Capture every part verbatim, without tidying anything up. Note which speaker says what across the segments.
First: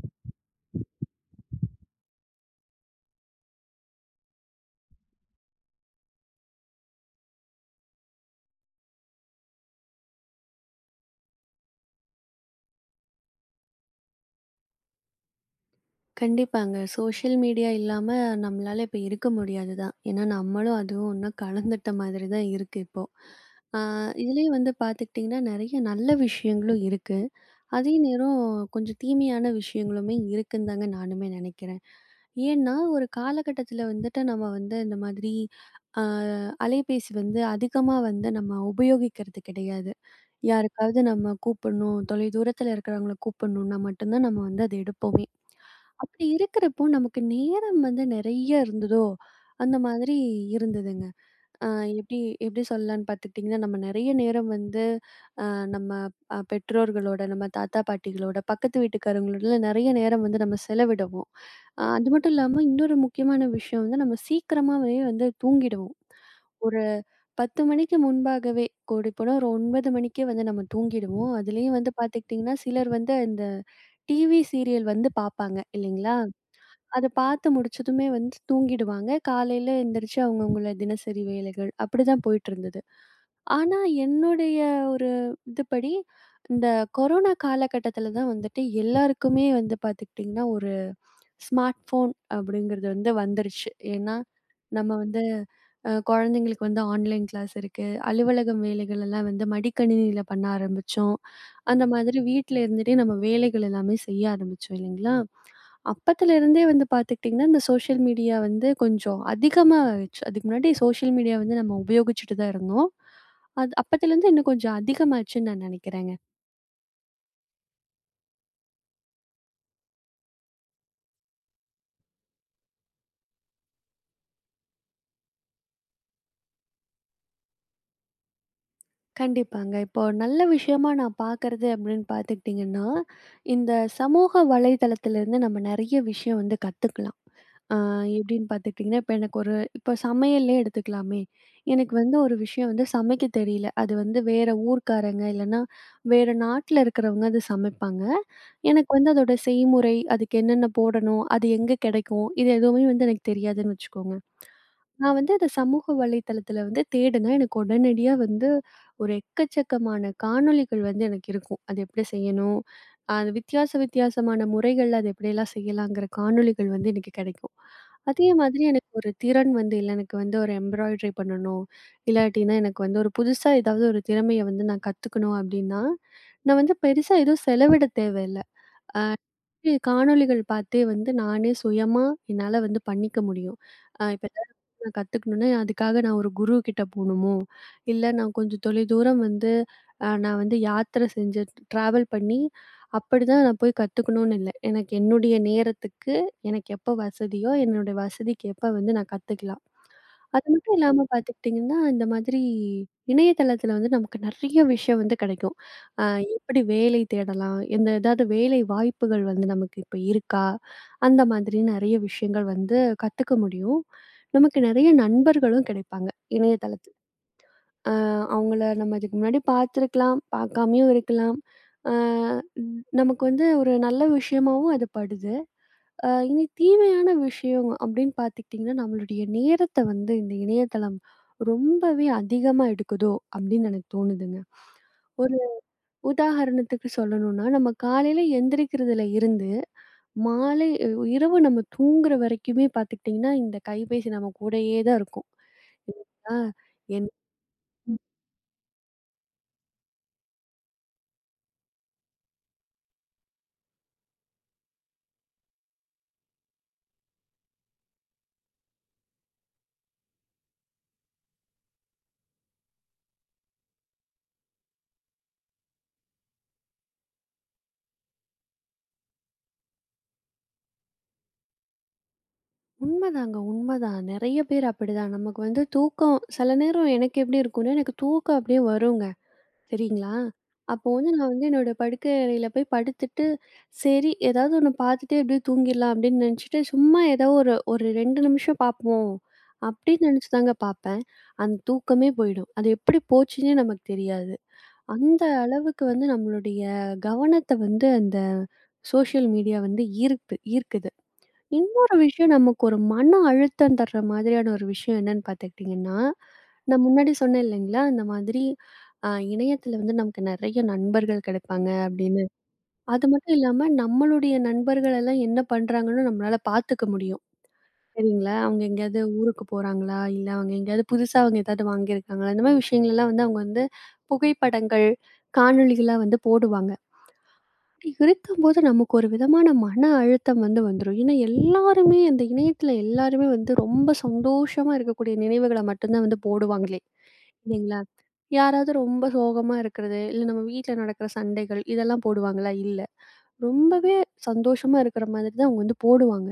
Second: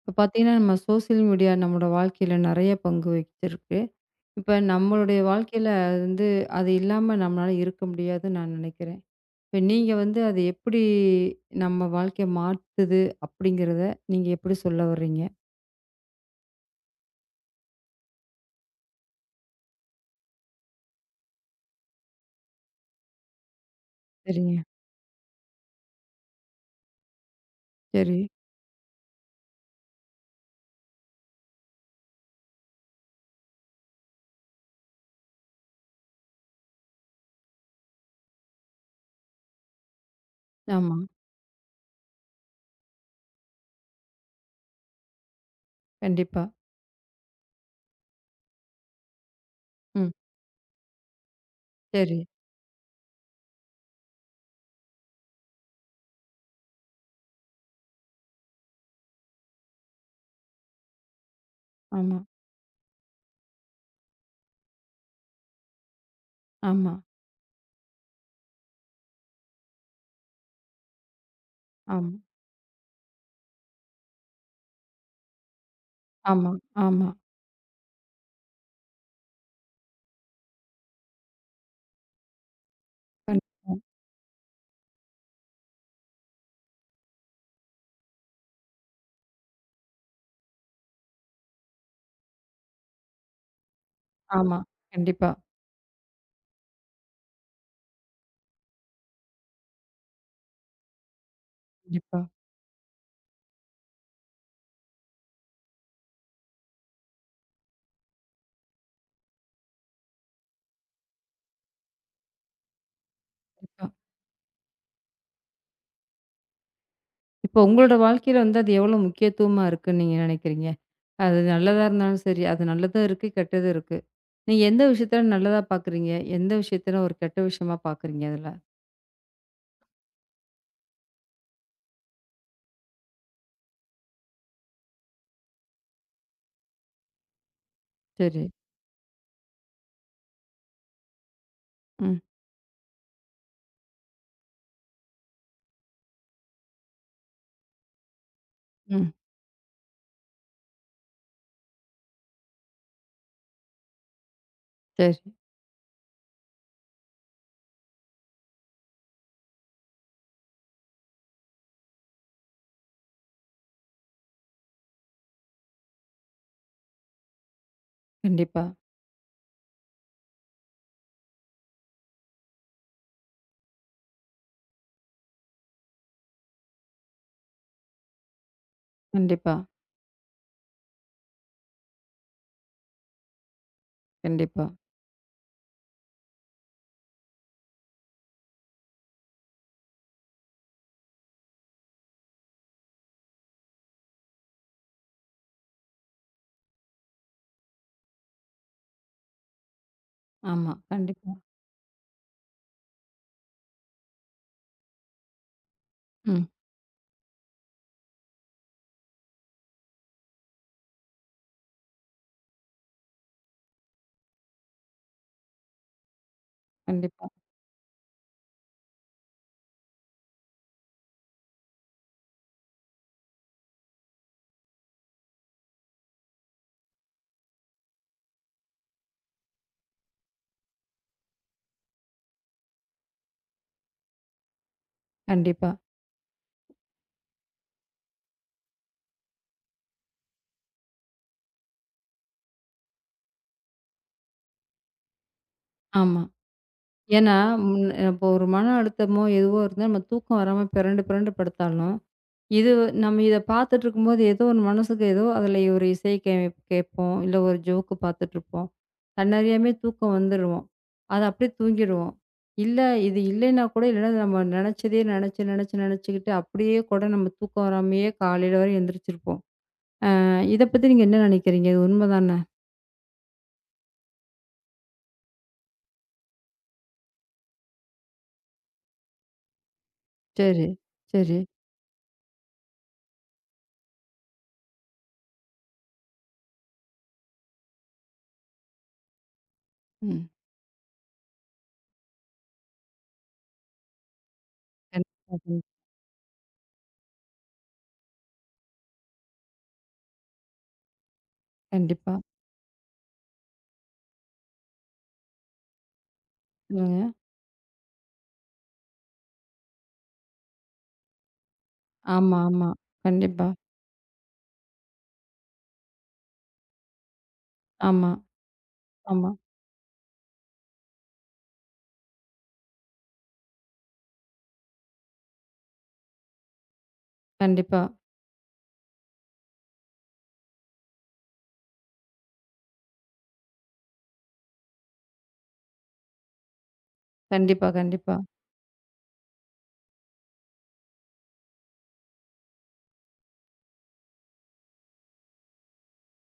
Speaker 1: இப்போ பார்த்தீங்கன்னா, நம்ம சோசியல் மீடியா நம்மளோட வாழ்க்கையில நெறைய பங்கு வகிச்சிருக்கு. இப்ப நம்மளுடைய வாழ்க்கையில அது வந்து அது இல்லாம நம்மளால இருக்க முடியாதுன்னு நான் நெனைக்கிறேன். இப்ப நீங்க வந்து அது எப்படி நம்ம வாழ்க்கைய மாத்துது அப்படிங்கிறத நீங்க எப்படி சொல்ல வர்றீங்க?
Speaker 2: கண்டிப்பாங்க. சோஷியல் மீடியா இல்லாம நம்மளால இப்ப இருக்க முடியாது தான். ஏன்னா, நம்மளும் அதுவும் ஒண்ணா கலந்துட்ட மாதிரி தான் இருக்கு இப்போ. ஆ
Speaker 1: சரிங்க.
Speaker 2: இதுலயும் வந்து பார்த்துக்கிட்டிங்கன்னா, நெறைய நல்ல விஷயங்களும் இருக்கு. அதே
Speaker 1: சரி.
Speaker 2: நேரம் கொஞ்சம் தீமையான விஷயங்களுமே இருக்குன்னு தாங்க நானுமே நினைக்கிறேன். ஏன்னா, ஒரு காலகட்டத்தில வந்துட்டு நம்ம வந்து இந்த மாதிரி அ அலைபேசி வந்து அதிகமா வந்து நம்ம உபயோகிக்கிறது கிடையாது.
Speaker 1: ஆமா.
Speaker 2: யாருக்காவது நம்ம கூப்பிடணும், தொலைதூரத்தில இருக்கிறவங்கள கூப்பிடணும்னா மட்டும் தான் நம்ம வந்து அத எடுப்போமே. அப்படி
Speaker 1: கண்டிப்பா.
Speaker 2: இருக்கிறப்போ நமக்கு நேரம் வந்து நெறைய இருந்ததோ, அந்த
Speaker 1: ம்.
Speaker 2: மாதிரி இருந்ததுங்க. அ எப்டி
Speaker 1: சரி.
Speaker 2: எப்டி சொல்லலான்னு பார்த்துக்கிட்டிங்கன்னா, நம்ம நெறைய நேரம் வந்து அ நம்ம அ பெற்றோர்களோட, நம்ம தாத்தா பாட்டிகளோட, பக்கத்து வீட்டுக்காரங்களோடல நெறைய நேரம் வந்து நம்ம செலவிடுவோம். அ அது
Speaker 1: ஆமா,
Speaker 2: மட்டும் இல்லாம இன்னொரு முக்கியமான விஷயம் வந்து நம்ம சீக்கிரமாவே வந்து தூங்கிடுவோம். ஒரு
Speaker 1: ஆமா,
Speaker 2: பத்து மணிக்கு முன்பாகவே கூடிப்போனா ஒரு ஒன்பது மணிக்கே வந்து நம்ம தூங்கிடுவோம். அதுலயும் வந்து
Speaker 1: ஆமா,
Speaker 2: பார்த்துக்கிட்டிங்கன்னா, சிலர் வந்து இந்த டிவி சீரியல் வந்து பார்ப்பாங்க இல்லைங்களா?
Speaker 1: ஆமா,
Speaker 2: அத
Speaker 1: ஆமா.
Speaker 2: பார்த்து முடிச்சதுமே வந்து தூங்கிடுவாங்க. காலையில எந்திரிச்சு அவங்கவங்கள தினசரி வேலைகள் அப்படிதான் போயிட்டுருந்தது.
Speaker 1: கண்டிப்பா.
Speaker 2: ஆனா, என்னுடைய ஒரு இதுபடி இந்த கொரோனா காலகட்டத்தில தான் வந்துட்டு எல்லாருக்குமே வந்து பார்த்துக்கிட்டிங்கன்னா, ஒரு ஸ்மார்ட் ஃபோன் அப்படிங்கிறது வந்து வந்துருச்சு. ஏன்னா,
Speaker 1: ஆமா.
Speaker 2: நம்ம வந்து
Speaker 1: கண்டிப்பா,
Speaker 2: அ குழந்தைங்களுக்கு வந்து ஆன்லைன் கிளாஸ் இருக்கு. அலுவலகம் வேலைகள் எல்லாம் வந்து மடிக்கணினியில பண்ண ஆரம்பிச்சோம். அந்த மாதிரி
Speaker 1: கண்டிப்பா,
Speaker 2: வீட்ல இருந்துட்டே நம்ம வேலைகள் எல்லாமே செய்ய ஆரம்பிச்சோம் இல்லைங்களா? அப்பத்துல இருந்தே வந்து பார்த்துக்கிட்டிங்கன்னா, இந்த சோஷியல் மீடியா வந்து கொஞ்சம் அதிகமா ஆயிடுச்சு. அதுக்கு முன்னாடி சோஷியல் மீடியா வந்து நம்ம உபயோகிச்சுட்டு தான் இருந்தோம். அது
Speaker 1: கண்டிப்பா.
Speaker 2: அப்பத்துலேருந்து இன்னும் கொஞ்சம் அதிகமாச்சுன்னு நான் நினைக்கிறேங்க.
Speaker 1: இப்போ உங்களோட வாழ்க்கையில வந்து அது எவ்வளோ முக்கியத்துவமா இருக்குன்னு நீங்க நினைக்கிறீங்க? அது நல்லதா இருந்தாலும் சரி, அது நல்லதும் இருக்கு, கெட்டதும் இருக்கு. நீங்க எந்த விஷயத்துல நல்லதா பார்க்குறீங்க? எந்த விஷயத்துல ஒரு கெட்ட விஷயமா பார்க்குறீங்க அதுல?
Speaker 2: கண்டிப்பாங்க. இப்போ நல்ல விஷயமா நான் பார்க்கறது அப்படின்னு பார்த்துக்கிட்டிங்கன்னா, இந்த சமூக வலைதளத்திலிருந்து நம்ம நெறைய விஷயம் வந்து கத்துக்கலாம். ஆ
Speaker 1: சரி.
Speaker 2: எப்படின்னு பார்த்துக்கிட்டிங்கன்னா, இப்ப எனக்கு ஒரு இப்போ சமையல்லே எடுத்துக்கலாமே. எனக்கு வந்து
Speaker 1: ம்.
Speaker 2: ஒரு விஷயம் வந்து சமைக்க தெரியல. அது வந்து வேற ஊர்க்காரங்க இல்லன்னா, வேற நாட்ல இருக்கிறவங்க அது சமைப்பாங்க. எனக்கு
Speaker 1: ம்.
Speaker 2: வந்து அதோட செய்முறை, அதுக்கு என்னென்ன போடணும், அது எங்க கெடைக்கும், இது எதுவுமே வந்து எனக்கு தெரியாதுன்னு வச்சுக்கோங்க.
Speaker 1: சரி.
Speaker 2: நான் வந்து அத சமூக வலைத்தளத்தில வந்து தேடுனா, எனக்கு உடனடியா வந்து ஒரு எக்கச்சக்கமான காணொளிகள் வந்து எனக்கு இருக்கும். அது எப்படி செய்யணும்? அது வித்தியாச வித்தியாசமான முறைகள்ல அது எப்படியெல்லாம் செய்யலாங்கிற காணொளிகள் வந்து எனக்கு கிடைக்கும். அதே மாதிரி
Speaker 1: கண்டிப்பா,
Speaker 2: எனக்கு ஒரு திறன் வந்து இல்ல எனக்கு வந்து ஒரு எம்ப்ராய்டரி பண்ணணும். இல்லாட்டினா எனக்கு வந்து ஒரு புதுசா ஏதாவது ஒரு திறமைய வந்து நான் கத்துக்கணும் அப்படின்னா, நான் வந்து பெருசா எதுவும் செலவிட தேவையில்ல. அ
Speaker 1: கண்டிப்பா,
Speaker 2: காணொளிகள் பார்த்தே வந்து நானே சுயமா என்னால வந்து பண்ணிக்க முடியும். அ இப்ப ஏதாவது
Speaker 1: கண்டிப்பா.
Speaker 2: நான் கத்துக்கணும்னா, அதுக்காக நான் ஒரு குரு கிட்ட போணுமோ, இல்ல நான் கொஞ்சம் தொலைதூரம் வந்து அ நான் வந்து யாத்திரை செஞ்சு ட்ராவல் பண்ணி அப்படிதான் நான் போய் கத்துக்கணும்னு இல்ல. எனக்கு என்னுடைய நேரத்துக்கு எனக்கு எப்ப வசதியோ, என்னுடைய வசதிக்கு எப்ப வந்து நான் கத்துக்கலாம். அது
Speaker 1: ஆமா.
Speaker 2: மட்டும் இல்லாம
Speaker 1: கண்டிப்பா.
Speaker 2: பார்த்துக்கிட்டிங்கன்னா, இந்த மாதிரி இணையதளத்தில வந்து நமக்கு நெறைய விஷயம் வந்து கிடைக்கும். அ
Speaker 1: ம்.
Speaker 2: எப்படி வேலை தேடலாம்? எந்த ஏதாவது வேலை வாய்ப்புகள் வந்து நமக்கு இப்ப இருக்கா? அந்த மாதிரி நெறைய விஷயங்கள் வந்து கத்துக்க முடியும். நமக்கு நெறைய நண்பர்களும் கிடைப்பாங்க, இணையதளத்தில.
Speaker 1: கண்டிப்பா,
Speaker 2: அ அவங்கள நம்ம இதுக்கு முன்னாடி பார்த்துருக்கலாம், பார்க்காமயும் இருக்கலாம். அ நமக்கு வந்து ஒரு நல்ல விஷயமாவும் அது படுது. அ இனி தீமையான விஷயம் அப்படின்னு பார்த்துக்கிட்டிங்கன்னா, நம்மளுடைய நேரத்த வந்து இந்த இணையதளம் ரொம்பவே அதிகமா எடுக்குதோ! அப்படின்னு எனக்கு தோணுதுங்க. ஒரு
Speaker 1: கண்டிப்பா.
Speaker 2: உதாரணத்துக்கு சொல்லணும்னா, நம்ம காலையில எந்திரிக்கிறதுல இருந்து, மாலை அ இரவு நம்ம தூங்குற வரைக்குமே பார்த்துக்கிட்டிங்கன்னா, இந்த கைபேசி நம்ம கூடயே தான் இருக்கும்.
Speaker 1: ஆமா.
Speaker 2: இல்லைங்களா? என்
Speaker 1: ஏன்னா, முன்ன இப்போ ஒரு மன அழுத்தமோ, எதுவோ இருந்தா நம்ம தூக்கம் வராம பெரண்டு பெரண்டு படுத்தாலும், இது நம்ம இத பார்த்துட்டுருக்கும்போது ஏதோ ஒரு மனசுக்கு ஏதோ அதில ஒரு இசை கே கேட்போம். இல்ல ஒரு ஜோக்கு பார்த்துட்டுருப்போம். தன்னறியாமே தூக்கம் வந்துருவோம். அத அப்படியே தூங்கிடுவோம். இல்ல இது இல்லைன்னா கூட இல்லன்னா நம்ம நெனச்சதே நெனச்சு நெனச்சு நெனச்சுக்கிட்டு அப்படியே கூட நம்ம தூக்கம் வராமயே காலையில வரை எந்திரிச்சிருப்போம். அ இத பத்தி நீங்க என்ன நெனைக்கிறீங்க? இது உண்ம தான?
Speaker 2: உண்மதாங்க, உண்மதான். நெறைய பேர் அப்படிதான். நமக்கு வந்து தூக்கம் சில நேரம் எனக்கு எப்படி இருக்கும்னா, எனக்கு தூக்கம் அப்படியே வருங்க. சரிங்களா?
Speaker 1: சரி,
Speaker 2: அப்போ வந்து நான்
Speaker 1: சரி.
Speaker 2: வந்து என்னோட படுக்கை அறையில போய் படுத்துட்டு, சரி ஏதாவது ஒண்ணு பார்த்துட்டே அப்படியே தூங்கிடலாம் அப்படின்னு நினைச்சுட்டு, சும்மா ஏதோ ஒரு ஒரு இரண்டு நிமிஷம் பார்ப்போம் அப்படின்னு
Speaker 1: ம்.
Speaker 2: நினைச்சு தாங்க பார்ப்பேன். அந்த தூக்கமே போயிடும். அது எப்படி போச்சுன்னே நமக்கு தெரியாது. அந்த
Speaker 1: கண்டிப்பா,
Speaker 2: அளவுக்கு வந்து நம்மளுடைய கவனத்த வந்து அந்த சோஷியல் மீடியா வந்து ஈர்த்து ஈர்க்குது. இன்னொரு
Speaker 1: கண்டிப்பா.
Speaker 2: விஷயம் நமக்கு ஒரு மன அழுத்தம் தர்ற மாதிரியான ஒரு விஷயம் என்னன்னு பார்த்துக்கிட்டிங்கன்னா, நான் முன்னாடி
Speaker 1: ம்.
Speaker 2: சொன்னேன் இல்லைங்களா? அந்த மாதிரி அ இணையத்தில வந்து நமக்கு நெறைய நண்பர்கள் கிடைப்பாங்க அப்படின்னு.
Speaker 1: ஆமா, ஆமா.
Speaker 2: அது மட்டும்
Speaker 1: கண்டிப்பா.
Speaker 2: இல்லாம நம்மளுடைய நண்பர்கள் எல்லாம் என்ன பண்றாங்கன்னு நம்மளால பார்த்துக்க முடியும்.
Speaker 1: ஆமா,
Speaker 2: சரிங்களா? அவங்க எங்கேயாவது
Speaker 1: ஆமா.
Speaker 2: ஊருக்கு போறாங்களா? இல்ல அவங்க எங்கேயாவது புதுசா அவங்க ஏதாவது வாங்கியிருக்காங்களா? இந்த மாதிரி விஷயங்கள்லாம் வந்து அவங்க வந்து புகைப்படங்கள், காணொளிகளா வந்து போடுவாங்க.
Speaker 1: கண்டிப்பா,
Speaker 2: அப்படி இருக்கும்போது நமக்கு ஒரு விதமான மன அழுத்தம் வந்து வந்துரும். ஏன்னா எல்லாருமே அந்த இணையத்துல எல்லாருமே வந்து ரொம்ப சந்தோஷமா இருக்கக்கூடிய நினைவுகள மட்டும்தான் வந்து போடுவாங்களே!
Speaker 1: கண்டிப்பா,
Speaker 2: இல்லைங்களா?
Speaker 1: கண்டிப்பா.
Speaker 2: யாராவது ரொம்ப சோகமா இருக்கிறது, இல்ல நம்ம வீட்ல நடக்கிற சண்டைகள் இதெல்லாம் போடுவாங்களா? இல்ல. ரொம்பவே சந்தோஷமா இருக்கிற மாதிரி தான் அவங்க வந்து போடுவாங்க.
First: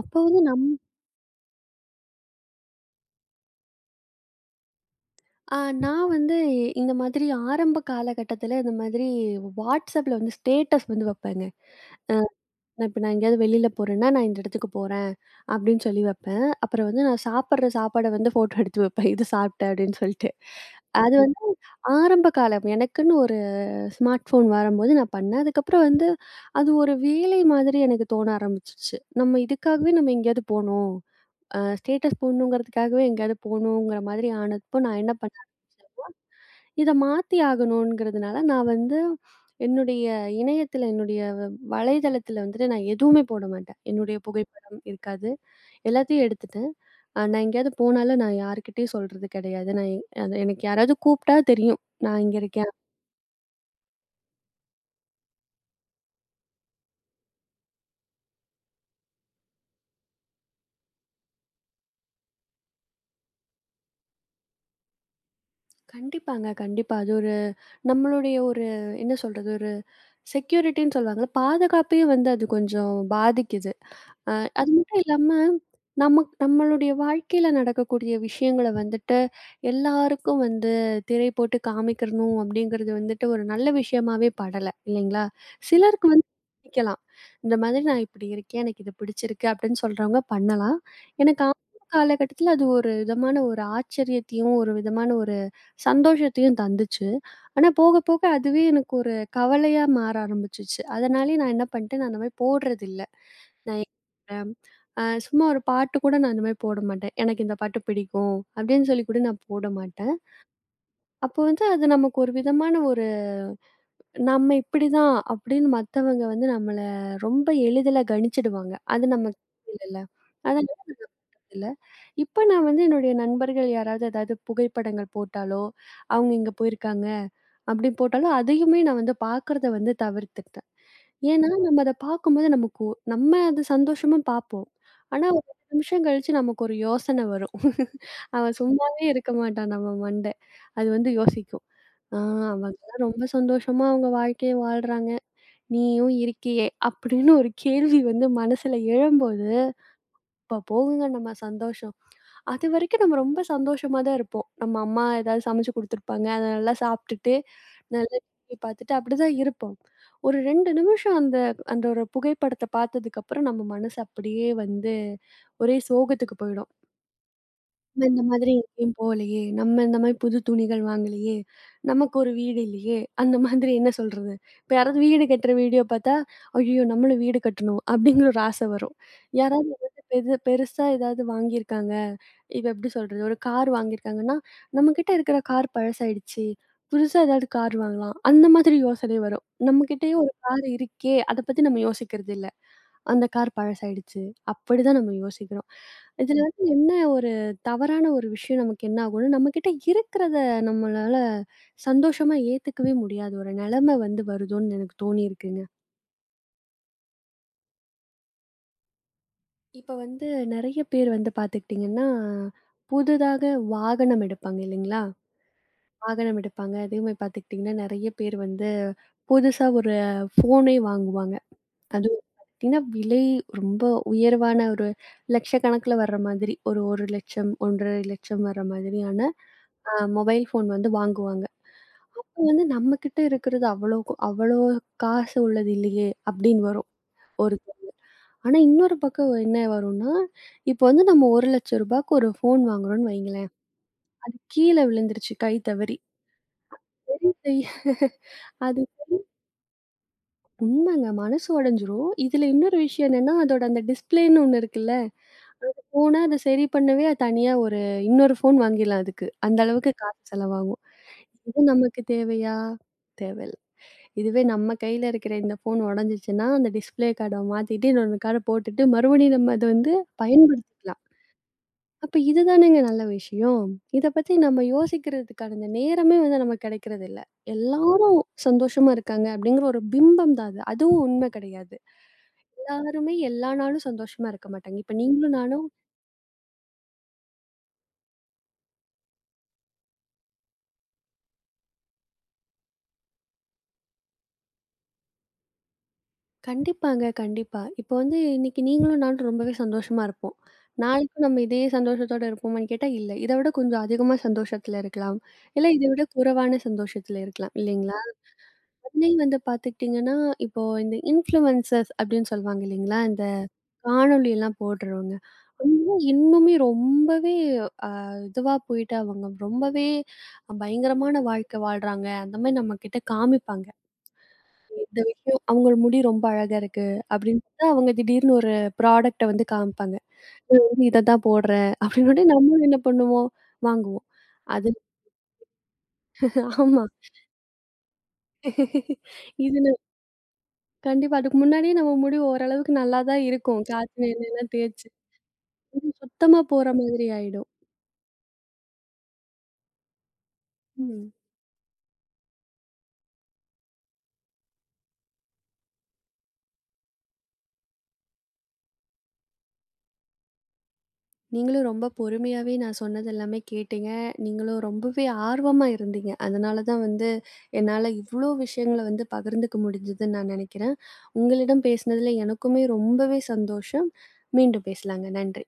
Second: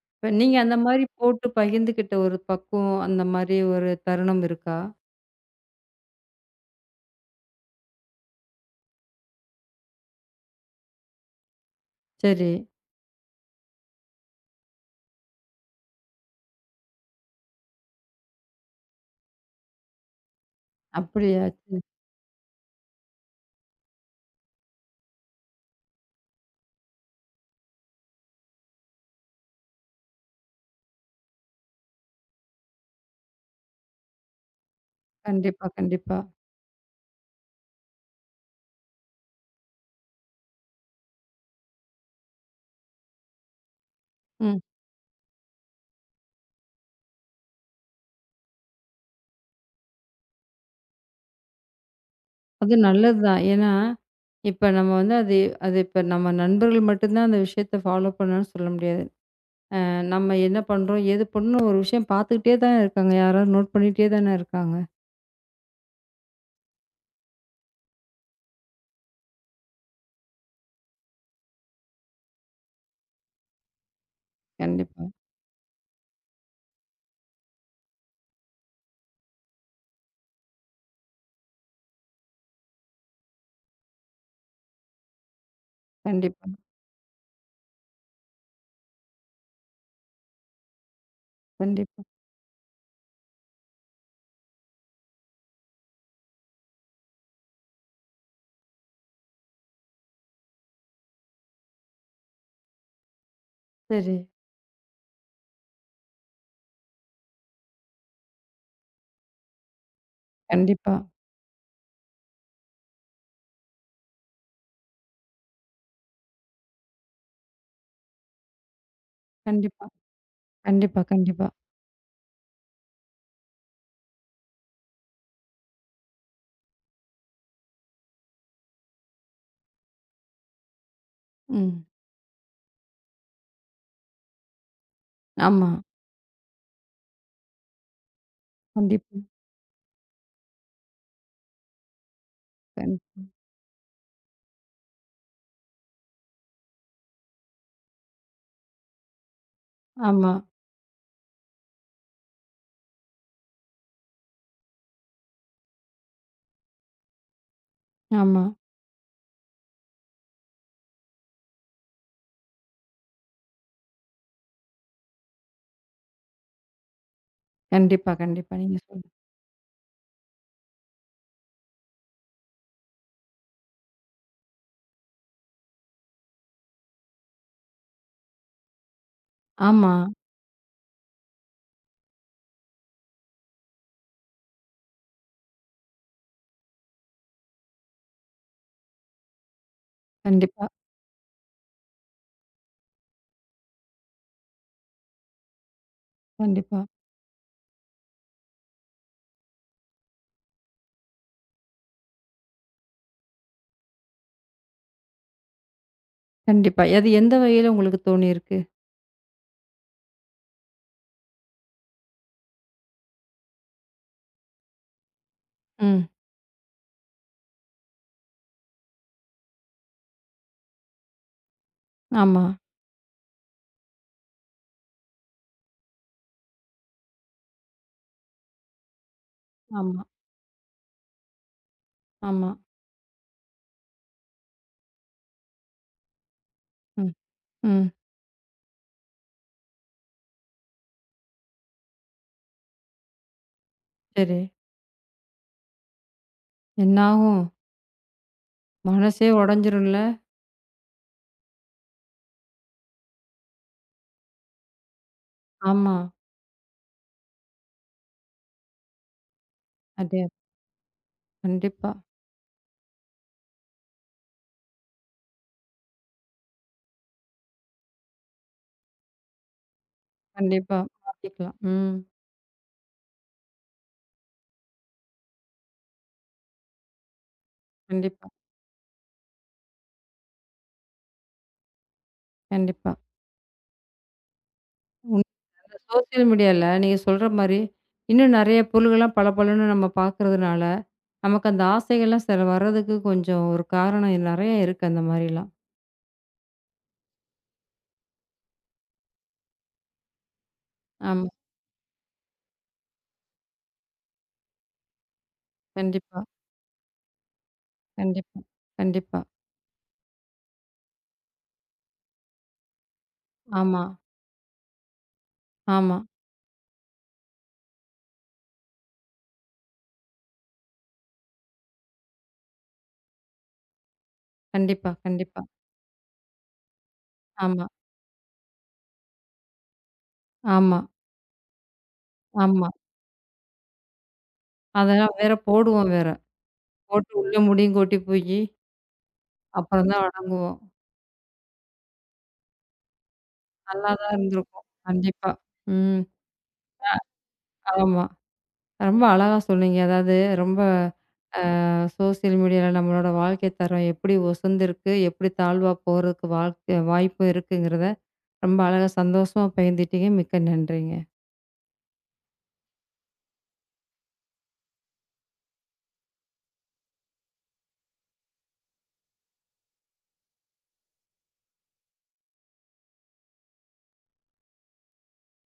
Speaker 2: அப்போ
Speaker 1: இப்ப
Speaker 2: வந்து
Speaker 1: நீங்க
Speaker 2: நம்
Speaker 1: அந்த மாரி போட்டு பகிர்ந்துக்கிட்ட ஒரு பக்குவம், அந்த மாரி ஒரு தருணம் இருக்கா?
Speaker 2: அ நான் வந்து இந்த மாதிரி ஆரம்ப காலகட்டத்துல இந்த மாதிரி WhatsAppல வந்து ஸ்டேட்டஸ் வந்து வைப்பேங்க.
Speaker 1: சரி.
Speaker 2: நான் இப்ப நான் எங்கேயாவது வெளியில போறேன்னா, நான் இந்த இடத்துக்கு போறேன் அப்படின்னு சொல்லி வைப்பேன். அப்புறம் வந்து நான் சாப்பிடுற சாப்பாட வந்து ஃபோட்டோ எடுத்து வைப்பேன். இது சாப்பிட்டேன் அப்படின்னு சொல்லிட்டு. அது
Speaker 1: அப்படியா?
Speaker 2: வந்து
Speaker 1: சரி.
Speaker 2: ஆரம்ப காலம் எனக்குன்னு ஒரு ஸ்மார்ட் ஃபோன் வரும்போது நான் பண்ணேன். அதுக்கப்புறம் வந்து அது ஒரு வேலை மாதிரி எனக்கு தோண ஆரம்பிச்சுருச்சு. நம்ம இதுக்காகவே நம்ம எங்கேயாவது போணும். அ ஸ்டேட்டஸ் போடணுங்கிறதுக்காகவே எங்கேயாவது போணுங்கிற மாதிரி ஆனப்போ நான் என்ன பண்ணேன்
Speaker 1: கண்டிப்பா, கண்டிப்பா.
Speaker 2: இத மாத்தி ஆகணும்ங்கிறதுனால, நான் வந்து என்னுடைய இணையத்தில, என்னுடைய வ வலைதளத்தில வந்துட்டு நான் எதுவுமே போட மாட்டேன். என்னுடைய
Speaker 1: ம்.
Speaker 2: புகைப்படம் இருக்காது. எல்லாத்தையும் எடுத்துட்டேன். அ நான் எங்கேயாவது போனாலும் நான் யார்கிட்டயும் சொல்றது கிடையாது. நான் எ- அது எனக்கு யாராவது கூப்பிட்டா தெரியும். நான் இங்க இருக்கேன்.
Speaker 1: அது நல்லதுதான். ஏன்னா, இப்ப நம்ம வந்து அது அது இப்ப நம்ம நண்பர்கள் மட்டும் தான் அந்த விஷயத்த ஃபாலோ பண்ணணும்னு சொல்ல முடியாது. அ நம்ம என்ன பண்றோம், ஏது பண்ணணும் ஒரு விஷயம் பார்த்துக்கிட்டே தானே இருக்காங்க. யாராவது நோட் பண்ணிட்டே தானே இருக்காங்க.
Speaker 2: கண்டிப்பாங்க, கண்டிப்பா. அது ஒரு நம்மளுடைய ஒரு என்ன சொல்றது? ஒரு செக்யூரிட்டின்னு சொல்லுவாங்கல்ல, பாதுகாப்பையும் வந்து அது கொஞ்சம் பாதிக்குது. அ அது மட்டும்
Speaker 1: கண்டிப்பா,
Speaker 2: இல்லாம, நமக் நம்மளுடைய வாழ்க்கையில நடக்கக்கூடிய விஷயங்கள வந்துட்டு, எல்லாருக்கும் வந்து திரை போட்டு காமிக்கிறணும் அப்படிங்கிறது வந்துட்டு ஒரு நல்ல விஷயமாவே படல, இல்லைங்களா? சிலருக்கு வந்து
Speaker 1: கண்டிப்பா,
Speaker 2: பிடிக்கலாம். இந்த மாதிரி நான் இப்படி இருக்கேன், எனக்கு இது பிடிச்சிருக்கு அப்படின்னு சொல்றவங்க பண்ணலாம். எனக்கு ஆரம்ப
Speaker 1: கண்டிப்பா.
Speaker 2: காலகட்டத்தில அது ஒரு விதமான ஒரு ஆச்சரியத்தையும், ஒரு விதமான ஒரு சந்தோஷத்தையும் தந்துச்சு. ஆனா போக போக அதுவே எனக்கு ஒரு கவலையா மாற ஆரம்பிச்சுச்சு. அதனாலேயே நான் என்ன பண்ணிட்டேன், நான் அந்த மாரி போடுறதில்ல. நான்
Speaker 1: சரி.
Speaker 2: அ சும்மா ஒரு பாட்டு கூட நான் இந்த மாரி போட மாட்டேன். எனக்கு இந்த பாட்டு பிடிக்கும் அப்படின்னு சொல்லி கூட நான் போட மாட்டேன்.
Speaker 1: கண்டிப்பா,
Speaker 2: அப்போ வந்து அது நமக்கு ஒரு விதமான ஒரு நம்ம இப்படிதான் அப்படின்னு மத்தவங்க வந்து நம்மள ரொம்ப எளிதில கணிச்சிடுவாங்க. அது நமக்கு
Speaker 1: கண்டிப்பா.
Speaker 2: இல்லல்ல. அத
Speaker 1: கண்டிப்பா, கண்டிப்பா.
Speaker 2: இல்ல. இப்ப நான் வந்து என்னுடைய நண்பர்கள் யாராவது ஏதாவது புகைப்படங்கள் போட்டாலோ, அவங்க இங்க போயிருக்காங்க, அப்படி போட்டாலோ அதையுமே நான் வந்து பார்க்கறத வந்து தவிர்த்துட்டேன். ஏன்னா நம்ம
Speaker 1: ம்.
Speaker 2: அத பார்க்கும்போது நமக்கு ஒ- நம்ம அது சந்தோஷமா பார்ப்போம். ஆனா ஒரு
Speaker 1: ஆமா.
Speaker 2: இரண்டு நிமிஷம் கழிச்சு நமக்கு ஒரு யோசனை வரும். அவன் சும்மாவே
Speaker 1: கண்டிப்பா.
Speaker 2: இருக்க மாட்டான் நம்ம மண்டை. அது வந்து யோசிக்கும். ஆ
Speaker 1: கண்
Speaker 2: அவங்கலாம் ரொம்ப சந்தோஷமா அவங்க வாழ்க்கைய வாழ்றாங்க. நீயும் இருக்கியே! அப்படின்னு ஒரு கேள்வி வந்து மனசுல எழும்போது
Speaker 1: ஆமா,
Speaker 2: அப்பா போகுங்க நம்ம சந்தோஷம். அதுவரைக்கும் நம்ம ரொம்ப சந்தோஷமா தான் இருப்போம். நம்ம அம்மா ஏதாவது சமைச்சு குடுத்துருப்பாங்க. அத நல்லா சாப்பிட்டுட்டு, நல்லா
Speaker 1: ஆமா.
Speaker 2: டிவி பார்த்துட்டு அப்படிதான் இருப்போம். ஒரு இரண்டு நிமிஷம் அந்த அந்த ஒரு புகைப்படத்த பார்த்ததுக்கப்புறம் நம்ம மனசு அப்படியே வந்து ஒரே சோகத்துக்கு போயிடும். நம்ம
Speaker 1: கண்டிப்பா,
Speaker 2: இந்த மாதிரி
Speaker 1: கண்டிப்பா. நீங்க
Speaker 2: எங்கேயும்
Speaker 1: சொல்
Speaker 2: போகலையே! நம்ம இந்த மாரி புது துணிகள் வாங்கலையே! நமக்கு ஒரு வீடு இல்லையே! அந்த மாதிரி என்ன சொல்றது? இப்ப யாராவது வீடு கட்டுற வீடியோ பார்த்தா, "ஐயய்யோ! நம்மளும் வீடு கட்டணும்." அப்படிங்கிற ஒரு ஆசை வரும். யாராவது
Speaker 1: ஆமா.
Speaker 2: ஏதாவது பெரு பெருசா ஏதாவது வாங்கியிருக்காங்க. இப்ப எப்படி சொல்றது? ஒரு கார் வாங்கியிருக்காங்கன்னா, "நம்மகிட்ட இருக்கிற கார் பழசாயிடுச்சு. புதுசா ஏதாவது கார் வாங்கலாம்." அந்த மாதிரி யோசனை வரும். நம்மகிட்டயே ஒரு கார்
Speaker 1: கண்டிப்பா,
Speaker 2: இருக்கே! அத பத்தி நம்ம யோசிக்கிறது இல்ல. அந்த கார் பழசாயிடுச்சு. அப்படிதான் நம்ம யோசிக்கிறோம். இதுல வந்து
Speaker 1: கண்டிப்பா,
Speaker 2: என்ன ஒரு தவறான ஒரு விஷயம் நமக்கு என்ன ஆகும்னா, நம்மகிட்ட இருக்கிறத நம்மளால சந்தோஷமா ஏத்துக்கவே முடியாத ஒரு நிலைமை வந்து வருதோன்னு எனக்கு தோணியிருக்குங்க.
Speaker 1: கண்டிப்பா. அது எந்த வகையில உங்களுக்கு தோணியிருக்கு?
Speaker 2: இப்ப வந்து நெறைய பேர் வந்து பார்த்துக்கிட்டீங்கன்னா, புதிதாக வாகனம் எடுப்பாங்க இல்லைங்களா?
Speaker 1: ம்.
Speaker 2: வாகனம் எடுப்பாங்க. அதே மாரி பார்த்துக்கிட்டீங்கன்னா, நெறைய பேர் வந்து புதுசா ஒரு ஃபோனே வாங்குவாங்க. அதுவும்
Speaker 1: ஆமா,
Speaker 2: பார்த்தீங்கன்னா, விலை ரொம்ப உயர்வான ஒரு லட்சக்கணக்கில வர்ற மாதிரி ஒரு 1,00,000 1,50,000 வர்ற மாதிரியான அ
Speaker 1: ஆமா,
Speaker 2: மொபைல் ஃபோன் வந்து வாங்குவாங்க. அப்ப
Speaker 1: ஆமா.
Speaker 2: வந்து நம்மகிட்ட இருக்கிறது அவ்வளோ கு- அவ்வளோ காசு உள்ளது இல்லையே அப்படின்னு வரும்
Speaker 1: ம்,
Speaker 2: ஒரு
Speaker 1: ம்.
Speaker 2: கேள்வி. ஆனா இன்னொரு பக்கம் என்ன வரும்னா, இப்போ வந்து நம்ம ரூ. 1,00,000க்கு ஒரு ஃபோன் வாங்குறோம்னு வைங்களேன். அது
Speaker 1: சரி.
Speaker 2: கீழ விழுந்துருச்சு கை தவறி. சரி
Speaker 1: என்னாகும்?
Speaker 2: செய் அது
Speaker 1: மனசே உடைஞ்சிரும்ல?
Speaker 2: உண்மைங்க மனசு உடைஞ்சிரும். இதுல இன்னொரு விஷயம் என்னன்னா, அதோட அந்த டிஸ்ப்ளேன்னு ஒண்ணு இருக்குல்ல.
Speaker 1: ஆமா.
Speaker 2: போனா அத சரி பண்ணவே அது தனியா ஒரு இன்னொரு ஃபோன் வாங்கிடலாம் அதுக்கு. அந்த அளவுக்கு
Speaker 1: அதே
Speaker 2: காசு செலவாகும். இது
Speaker 1: கண்டிப்பா,
Speaker 2: நமக்கு தேவையா? தேவையில்ல. இதுவே நம்ம கையில இருக்கிற இந்த ஃபோன் உடைஞ்சிச்சுன்னா, அந்த டிஸ்ப்ளே கார்ட மாத்திட்டு இன்னொரு கார்ட போட்டுட்டு மறுபடியும் நம்ம அத வந்து
Speaker 1: கண்டிப்பா.
Speaker 2: பயன்படுத்திக்கலாம்.
Speaker 1: மாத்திக்கலாம். ம்.
Speaker 2: அப்ப இதுதானேங்க நல்ல விஷயம். இத பத்தி நம்ம யோசிக்கிறதுக்கான அந்த நேரமே வந்து நமக்கு கிடைக்கிறதில்ல. எல்லாரும்
Speaker 1: கண்டிப்பா,
Speaker 2: சந்தோஷமா இருக்காங்க அப்படிங்கிற ஒரு பிம்பம் தான் அது. அதுவும் உண்மை கிடையாது.
Speaker 1: கண்டிப்பா.
Speaker 2: எல்லாருமே எல்லா நாளும் சந்தோஷமா இருக்க மாட்டாங்க. இப்ப
Speaker 1: உண்
Speaker 2: நீங்களும் நானும்
Speaker 1: அந்த சோசியல் மீடியால நீங்க சொல்ற மாரி, இன்னும் நெறைய பொருள்கள்லாம் பளபளன்னு நம்ம பார்க்கறதுனால நமக்கு அந்த ஆசைகள்லாம் சில வர்றதுக்கு கொஞ்சம் ஒரு காரணம் நெறைய இருக்கு அந்த மாரிலாம்.
Speaker 2: கண்டிப்பாங்க, கண்டிப்பா. இப்போ வந்து இன்னைக்கு நீங்களும் நானும் ரொம்பவே சந்தோஷமா இருப்போம். நாளைக்கும்
Speaker 1: ஆமா.
Speaker 2: நம்ம இதே சந்தோஷத்தோட இருப்போமான்னு கேட்டா, இல்ல. இத விட கொஞ்சம் அதிகமா சந்தோஷத்துல இருக்கலாம். இல்ல இத விட
Speaker 1: கண்டிப்பா,
Speaker 2: குறைவான சந்தோஷத்துல இருக்கலாம். இல்லைங்களா?
Speaker 1: கண்டிப்பா, கண்டிப்பா.
Speaker 2: அதுலயும் வந்து பார்த்துக்கிட்டீங்கன்னா, இப்போ இந்த இன்ஃப்ளூயன்சர்ஸ் அப்படின்னு சொல்லுவாங்க இல்லைங்களா? இந்த
Speaker 1: ஆமா,
Speaker 2: காணொளிலாம் போடுறவங்க. அவங்க
Speaker 1: ஆமா.
Speaker 2: இன்னுமே ரொம்பவே இதுவா போயிட்டு அவங்க ரொம்பவே பயங்கரமான வாழ்க்கை வாழ்றாங்க. அந்த மாரி நம்மகிட்ட காமிப்பாங்க.
Speaker 1: கண்டிப்பா,
Speaker 2: இந்த விஷயம்
Speaker 1: கண்டிப்பா.
Speaker 2: அவங்கள முடி ரொம்ப அழகா இருக்கு அப்படின்னு
Speaker 1: ஆமா,
Speaker 2: பார்த்தா, அவங்க திடீர்னு ஒரு ப்ராடக்ட்ட வந்து காமிப்பாங்க.
Speaker 1: ஆமா,
Speaker 2: வந்து இத தான் போடுறேன் அப்படின்னு உடனே நம்மளும்
Speaker 1: ஆமா.
Speaker 2: என்ன பண்ணுவோம்? வாங்குவோம். அது
Speaker 1: அதெல்லாம் வேற போடுவோம் வேற.
Speaker 2: ஆமா.
Speaker 1: போட்டு உள்ள முடியும் கொட்டி போயி,
Speaker 2: இது ந
Speaker 1: அப்புறம் தான் அடங்குவோம்.
Speaker 2: கண்டிப்பா. அதுக்கு முன்னாடியே நம்ம முடி ஓரளவுக்கு நல்லா தான் இருக்கும்.
Speaker 1: நல்லா
Speaker 2: காத்துன
Speaker 1: தான்
Speaker 2: எண்ணெயெல்லாம்
Speaker 1: இருந்திருக்கும்.
Speaker 2: தேய்ச்சு.
Speaker 1: கண்டிப்பா.
Speaker 2: இது
Speaker 1: ம்.
Speaker 2: சுத்தமா போற மாதிரி ஆயிடும்.
Speaker 1: ஆமா. ரொம்ப அழகா சொன்னீங்க. அதாவது ரொம்ப
Speaker 2: ம்.
Speaker 1: அ சோசியல் மீடியால நம்மளோட வாழ்க்கை தரம் எப்படி உசந்திருக்கு, எப்படி தாழ்வா போறதுக்கு வாழ்க்கை வாய்ப்பு இருக்குங்கிறத ரொம்ப அழகா சந்தோஷமா பகிர்ந்துட்டீங்க. மிக்க நன்றிங்க.
Speaker 2: நீங்களும் ரொம்ப பொறுமையாவே நான் சொன்னது எல்லாமே கேட்டீங்க. நீங்களும் ரொம்பவே ஆர்வமா இருந்தீங்க. அதனால தான் வந்து என்னால இவ்ளோ விஷயங்கள வந்து பகிர்ந்துக்க முடிஞ்சதுன்னு நான் நெனைக்கிறேன். உங்களிடம் பேசினதுல எனக்குமே ரொம்பவே சந்தோஷம். மீண்டும் பேசலாங்க. நன்றி.